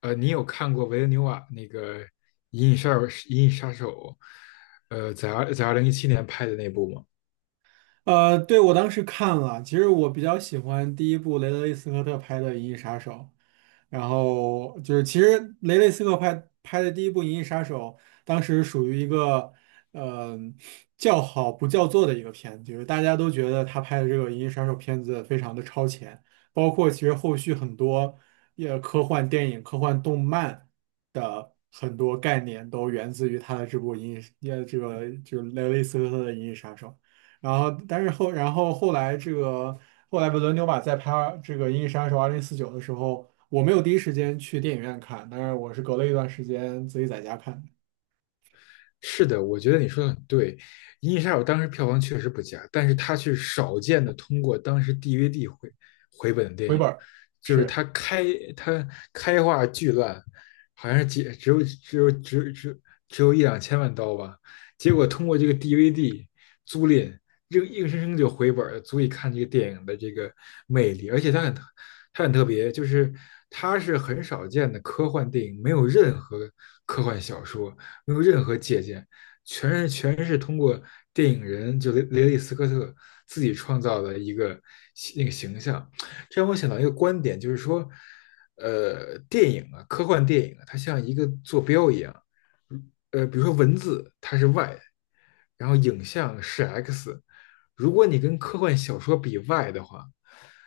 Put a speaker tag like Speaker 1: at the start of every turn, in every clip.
Speaker 1: 你有看过维伦纽瓦那个《银翼杀手》在2017年拍的那部吗？
Speaker 2: 对，我当时看了，其实我比较喜欢第一部雷德利·斯科特拍的《银翼杀手》。然后就是其实雷斯科特拍的第一部《银翼杀手》，当时属于一个呃叫好不叫座的一个片子，就是大家都觉得他拍的这个《银翼杀手》片子非常的超前，包括其实后续很多也科幻电影、科幻动漫的很多概念都源自于他的这部《银翼》也这个就是雷斯科特的《银翼杀手》。然后，但是后，然后后来这个后来维伦纽瓦在拍这个《银翼杀手二零四九》的时候，我没有第一时间去电影院看，但是我是隔了一段时间自己在家看的。
Speaker 1: 是的，我觉得你说的很对，《银翼杀手》当时票房确实不佳，但是它却少见的通过当时 DVD 回本的电
Speaker 2: 回本
Speaker 1: 影，
Speaker 2: 儿。
Speaker 1: 就是
Speaker 2: 是。
Speaker 1: 它开画巨烂，好像是几只有只有只有只有只有一两千万刀吧，结果通过这个 DVD 租赁，硬生生就回本了，足以看这个电影的这个魅力，而且它很特别，就是它是很少见的科幻电影，没有任何科幻小说。没有任何借鉴，全是通过电影人就雷利斯科特自己创造的一个那个形象。这让我想到一个观点，就是说，电影啊，科幻电影啊，它像一个坐标一样，比如说文字它是 y，然后影像是 x。如果你跟科幻小说比 y 的话，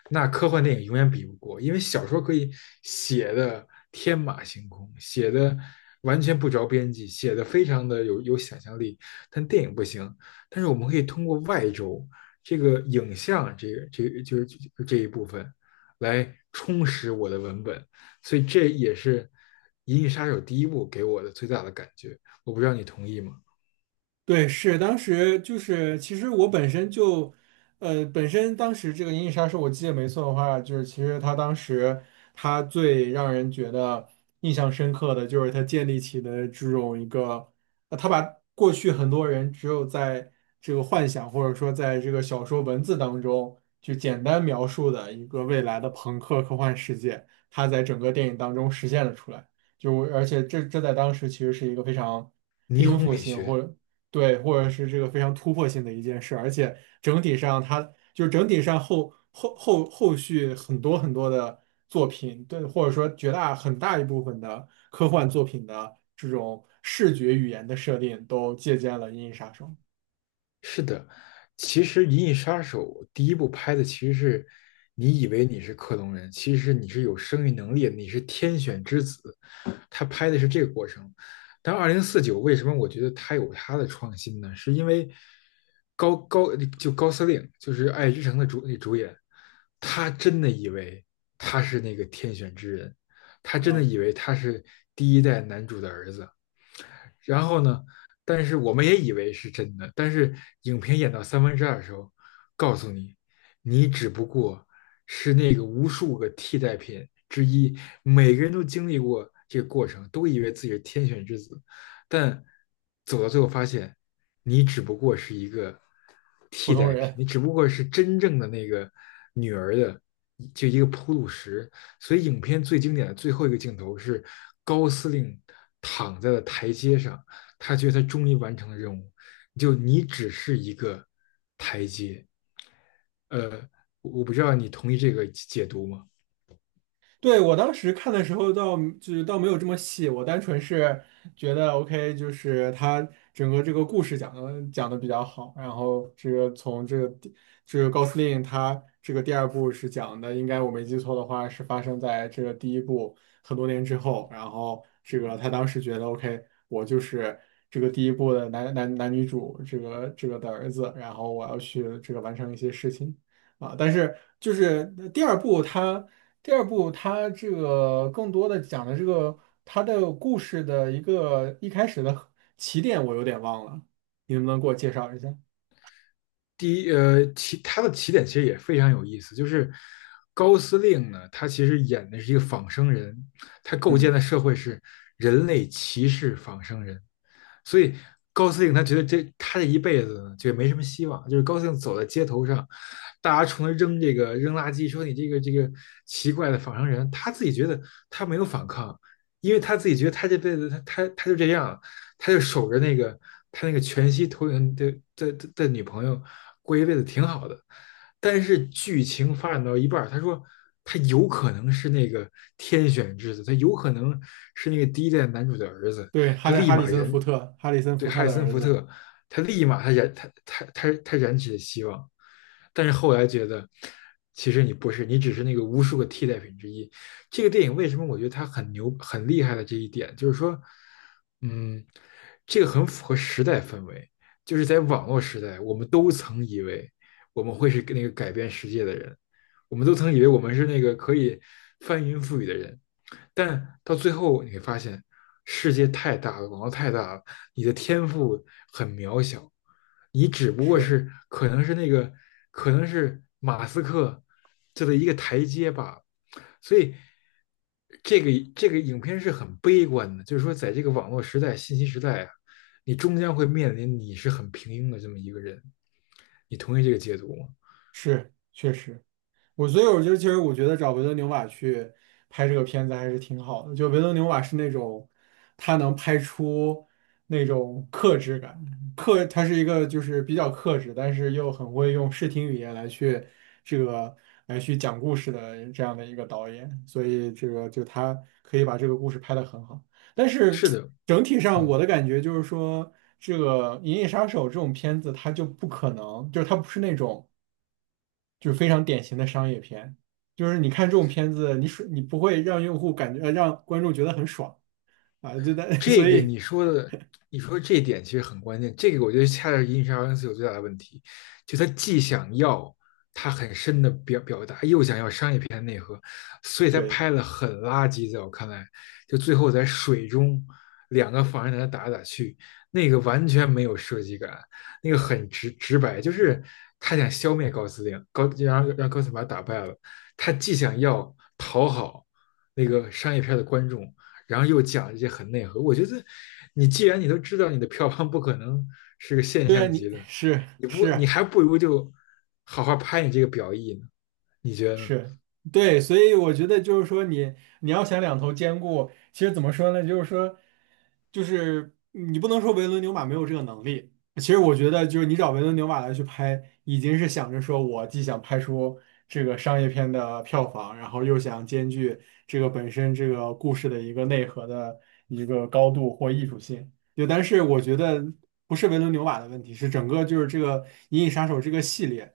Speaker 1: 那科幻电影永远比不过，因为小说可以写的天马行空，写的完全不着边际，写的非常的有想象力，但电影不行。但是我们可以通过外周这个影像，这个就是这一部分来充实我的文本，所以这也是《银翼杀手》第一部给我的最大的感觉。我不知道你同意吗？
Speaker 2: 对，是当时就是，其实我本身就，本身当时这个《银翼杀手》，我记得没错的话，就是其实他当时他最让人觉得印象深刻的就是他建立起的这种一个，他把过去很多人只有在这个幻想或者说在这个小说文字当中就简单描述的一个未来的朋克科幻世界，他在整个电影当中实现了出来。就而且这在当时其实是一个非常
Speaker 1: 霓
Speaker 2: 颠
Speaker 1: 虹
Speaker 2: 覆
Speaker 1: 美
Speaker 2: 性或
Speaker 1: 学。
Speaker 2: 者对，或者是这个非常突破性的一件事，而且整体上它就是整体上后续很多的作品，对，或者说绝大很大一部分的科幻作品的这种视觉语言的设定，都借鉴了《银翼杀手》
Speaker 1: 是的，其实《银翼杀手》第一部拍的其实是你以为你是克隆人，其实你是有生育能力的，你是天选之子。他拍的是这个过程。但2049为什么我觉得他有他的创新呢？是因为高司令，就是《爱之城》的主演，他真的以为他是那个天选之人，他真的
Speaker 2: 啊，
Speaker 1: 以为他是第一代男主的儿子，然后呢，但是我们也以为是真的，但是影片演到三分之二的时候，告诉你，你只不过是那个无数个替代品之一，每个人都经历过这个过程，都以为自己是天选之子，但走到最后发现，你只不过是一个
Speaker 2: 普
Speaker 1: 替
Speaker 2: 通
Speaker 1: 代品，
Speaker 2: 人。
Speaker 1: 你只不过是真正的那个女儿的就一个铺路石。所以，影片最经典的最后一个镜头是高司令躺在了台阶上，他觉得他终于完成了任务。就你只是一个台阶，呃，我不知道你同意这个解读吗？
Speaker 2: 对，我当时看的时候倒就是倒没有这么细，我单纯是觉得 OK,就是他整个这个故事讲的比较好，然后这个从这个第这个高司令他这个第二部是讲的，应该我没记错的话是发生在这个第一部很多年之后，然后这个他当时觉得 OK,我就是这个第一部的男男男女主这个的儿子，然后我要去这个完成一些事情。啊，但是就是第二部他。第二部它这个更多的讲的这个它的故事的一个一开始的 起点，我有点忘了，你能不能给我介绍一下？
Speaker 1: 第一，他的起点其实也非常有意思，就是高司令呢，他其实演的是一个仿生人，他构建
Speaker 2: 嗯。
Speaker 1: 的社会是人类歧视仿生人，所以高司令他觉得这一辈子就没什么希望，就是高司令走在街头上，大家冲他扔这个扔垃圾，说你这个奇怪的仿生人，他自己觉得他没有反抗，因为他自己觉得他这辈子他就这样，他就守着那个他那个全息投影的女朋友过一辈子挺好的，但是剧情发展到一半他说。他有可能是那个天选之子，他有可能是那个第一代男主的儿子。
Speaker 2: 对，
Speaker 1: 他立
Speaker 2: 哈里
Speaker 1: 马
Speaker 2: 森
Speaker 1: 燃
Speaker 2: 福特，哈里森
Speaker 1: 对
Speaker 2: 福
Speaker 1: 哈
Speaker 2: 特
Speaker 1: 里
Speaker 2: 的
Speaker 1: 森
Speaker 2: 儿
Speaker 1: 福
Speaker 2: 子。
Speaker 1: 特。他立马他燃他他他他燃起了希望，但是后来觉得其实你不是，你只是那个无数个替代品之一。这个电影为什么我觉得它很牛很厉害的这一点，就是说，嗯，这个很符合时代氛围，就是在网络时代，我们都曾以为我们会是那个改变世界的人。我们都曾以为我们是那个可以翻云覆雨的人，但是到最后你会发现，世界太大了，网络太大了，你的天赋很渺小，你只不过
Speaker 2: 是。
Speaker 1: 是可能是马斯克这的一个台阶吧。所以这个影片是很悲观的，就是说在这个网络时代、信息时代啊，你终将会面临你是很平庸的这么一个人。你同意这个解读吗？
Speaker 2: 是确实。我所以我就其实我觉得找维伦纽瓦去拍这个片子还是挺好的。就维伦纽瓦是那种他能拍出那种克制感，克他是一个就是比较克制，但是又很会用视听语言来去这个来去讲故事的这样的一个导演。所以这个就他可以把这个故事拍得很好。但是
Speaker 1: 是的。
Speaker 2: 整体上我
Speaker 1: 嗯。
Speaker 2: 的感觉就是说，这个《银翼杀手》这种片子它就不可能，就是它不是那种。就是非常典型的商业片，就是你看这种片子，你爽，你不会让用户感觉，让观众觉得很爽啊，就在，
Speaker 1: 这
Speaker 2: 所
Speaker 1: 个
Speaker 2: 以
Speaker 1: 你说的，你说这点其实很关键。这个我觉得恰恰是《银翼杀恩斯》有最大的问题，就他既想要他很深的表达，又想要商业片内核，所以他
Speaker 2: 对
Speaker 1: 拍的很垃圾。在我看来，就最后在水中两个仿生人在那打来打去，那个完全没有设计感，那个很直白，就是他想消灭高司令，然后让高司令把他打败了，他既想要讨好那个商业片的观众。然后又讲一些很内核。我觉得，你既然你都知道你的票房不可能是个现
Speaker 2: 对啊，
Speaker 1: 象
Speaker 2: 你
Speaker 1: 级的，
Speaker 2: 是。
Speaker 1: 你
Speaker 2: 是。
Speaker 1: 还不如就好好拍你这个表意呢？你觉得呢？
Speaker 2: 是。对，所以我觉得就是说你你要想两头兼顾，其实怎么说呢？就是说，就是你不能说维伦纽瓦没有这个能力。其实我觉得就是你找维伦纽瓦来去拍，已经是想着说我既想拍出这个商业片的票房，然后又想兼具这个本身这个故事的一个内核的一个高度或艺术性。对，但是我觉得不是维伦纽瓦的问题，是整个就是这个《银翼杀手》这个系列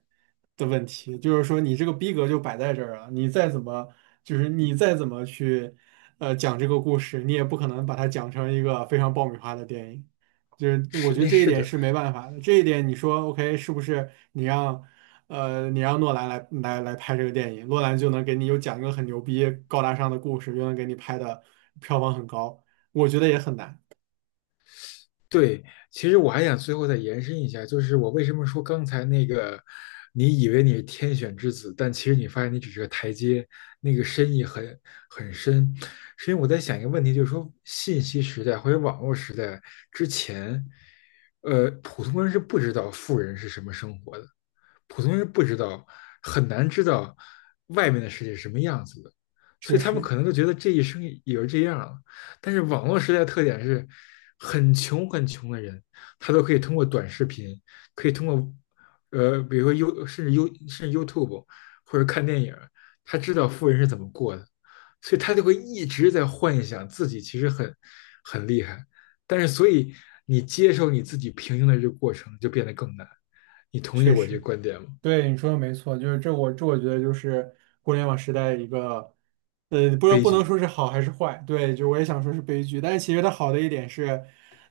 Speaker 2: 的问题。就是说，你这个逼格就摆在这儿了，你再怎么就是你再怎么去讲这个故事，你也不可能把它讲成一个非常爆米花的电影。就是我
Speaker 1: 是
Speaker 2: 觉得
Speaker 1: 那
Speaker 2: 这一
Speaker 1: 是
Speaker 2: 点
Speaker 1: 的，
Speaker 2: 是没办法的，这一点你说 OK 是不是你让你让诺兰来拍这个电影，诺兰就能给你又讲一个很牛逼高大上的故事，又能给你拍的票房很高，我觉得也很难。
Speaker 1: 对，其实我还想最后再延伸一下，就是我为什么说刚才那个，你以为你是天选之子，但其实你发现你只是个台阶，那个深意很深，是因为我在想一个问题，就是说信息时代或者网络时代之前，普通人是不知道富人是什么生活的，普通人不知道，很难知道外面的世界是什么样子的，所
Speaker 2: 确
Speaker 1: 以他们
Speaker 2: 实。
Speaker 1: 可能就觉得这一生也就这样了。但是网络时代的特点是，很穷很穷的人，他都可以通过短视频，可以通过，比如说 y u 甚至 y u 甚至 YouTube 或者看电影，他知道富人是怎么过的，所以他就会一直在幻想自己其实很厉害，但是所以你接受你自己平庸的这个过程就变得更难。你同意
Speaker 2: 确
Speaker 1: 我这个
Speaker 2: 实，
Speaker 1: 观点吗？
Speaker 2: 对你说的没错，就是这我这我觉得就是互联网时代一个，不知道
Speaker 1: 悲
Speaker 2: 不能
Speaker 1: 剧。
Speaker 2: 说是好还是坏，对，就我也想说是悲剧，但是其实它好的一点是，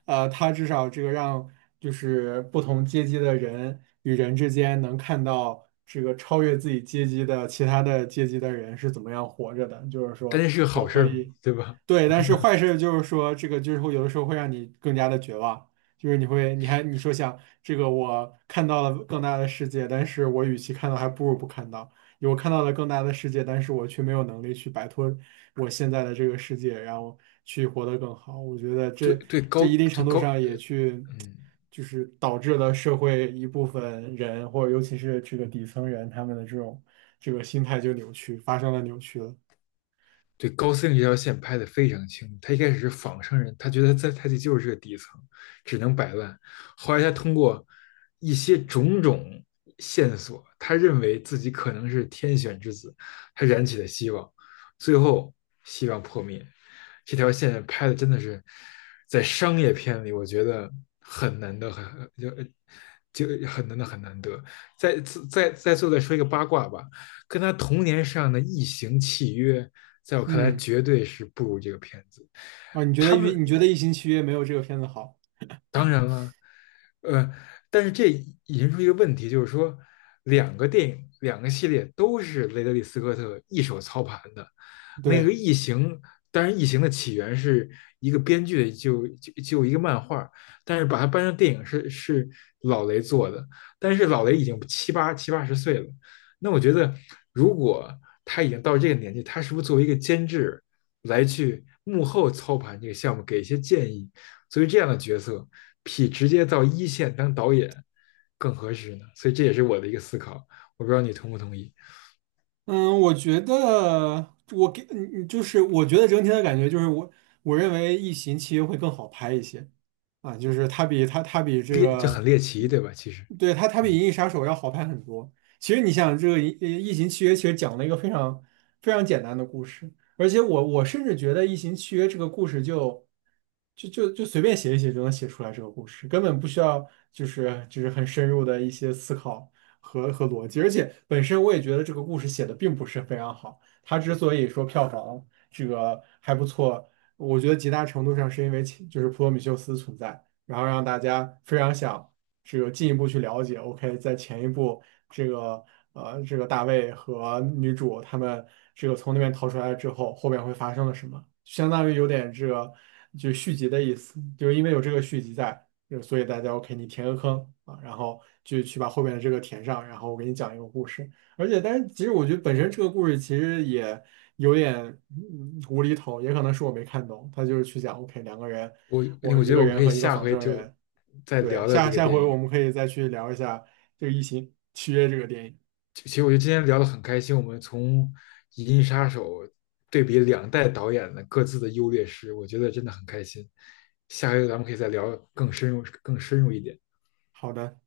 Speaker 2: 它至少这个让就是不同阶级的人与人之间能看到这个超越自己阶级的其他的阶级的人是怎么样活着的，就是
Speaker 1: 但
Speaker 2: 说
Speaker 1: 这是个好
Speaker 2: 我
Speaker 1: 事
Speaker 2: 可
Speaker 1: 儿吗？
Speaker 2: 以，
Speaker 1: 对吧？
Speaker 2: 对，但是坏事就是说这个就是会有的时候会让你更加的绝望。就是你会，你还你说想这个，我看到了更大的世界，但是我与其看到，还不如不看到。我看到了更大的世界，但是我却没有能力去摆脱我现在的这个世界，然后去活得更好。我觉得
Speaker 1: 对
Speaker 2: 这
Speaker 1: 对
Speaker 2: 这
Speaker 1: 高
Speaker 2: 一定程
Speaker 1: 对
Speaker 2: 度
Speaker 1: 高，
Speaker 2: 上也去
Speaker 1: 嗯。
Speaker 2: 就是导致了社会一部分人，或者尤其是这个底层人，他们的这种这个心态就扭曲，发生了扭曲了。
Speaker 1: 对高司令这条线拍得非常清楚。他一开始是仿生人，他觉得在他自己就是这个底层，只能摆烂。后来他通过一些种种线索，他认为自己可能是天选之子，他燃起了希望，最后希望破灭。这条线拍的真的是在商业片里，我觉得很难得，很就就很难得，很难得。再再再最后再说一个八卦吧，跟他同年上的《异形契约》，在我看来
Speaker 2: 嗯。
Speaker 1: 绝对是不如这个片子。
Speaker 2: 啊，
Speaker 1: 他们
Speaker 2: 你觉得《异形契约》没有这个片子好？
Speaker 1: 当然。呃，但是这引申出一个问题，就是说，两个电影、两个系列都是雷德利·斯科特一手操盘的。那个
Speaker 2: 对。
Speaker 1: 《异形》，当然，《异形》的起源是一个编剧的就就就一个漫画，但是把它搬成电影是老雷做的。但是老雷已经七八十岁了，那我觉得，如果他已经到这个年纪，他是不是作为一个监制来去幕后操盘这个项目，给一些建议？作为这样的角色，比直接到一线当导演更合适呢？所以这也是我的一个思考，我不知道你同不同意。
Speaker 2: 嗯，我觉得我给你就是我觉得整体的感觉就是我我认为《异形》契约》会更好拍一些啊，就是它比它它比这个，
Speaker 1: 很猎奇，对吧？其实，
Speaker 2: 对它它比
Speaker 1: 嗯，
Speaker 2: 《银翼杀手》要好拍很多。其实你想，这个异形契约》其实讲了一个非常非常简单的故事，而且我我甚至觉得《异形契约》这个故事就随便写一写就能写出来这个故事，根本不需要就是就是很深入的一些思考。和和逻辑，而且本身我也觉得这个故事写的并不是非常好。它之所以说票房这个还不错，我觉得极大程度上是因为其就是普罗米修斯存在，然后让大家非常想这个进一步去了解。OK,在前一部这个这个大卫和女主他们这个从那边逃出来之后，后面会发生了什么，相当于有点这个就续集的意思，就是因为有这个续集在。就所以大家 OK,你填个坑啊，然后去把后面的这个填上，然后我给你讲一个故事。而且，但是其实我觉得本身这个故事其实也有点嗯无厘头，也可能是我没看懂。他就是去讲 OK,两个人，
Speaker 1: 我
Speaker 2: 我
Speaker 1: 我
Speaker 2: 一
Speaker 1: 觉得
Speaker 2: 个
Speaker 1: 我们
Speaker 2: 人
Speaker 1: 可以
Speaker 2: 和一个
Speaker 1: 下
Speaker 2: 仿
Speaker 1: 回
Speaker 2: 生
Speaker 1: 就
Speaker 2: 人。
Speaker 1: 再
Speaker 2: 对，
Speaker 1: 聊聊这
Speaker 2: 下
Speaker 1: 个
Speaker 2: 下回
Speaker 1: 电
Speaker 2: 我
Speaker 1: 影。
Speaker 2: 们可以再去聊一下这个《异形契约》这个电影。
Speaker 1: 其实我觉得今天聊的很开心，我们从《银翼杀手》对比两代导演的各自的优劣势，我觉得真的很开心。下回咱们可以再聊更深入、更深入一点。
Speaker 2: 好的。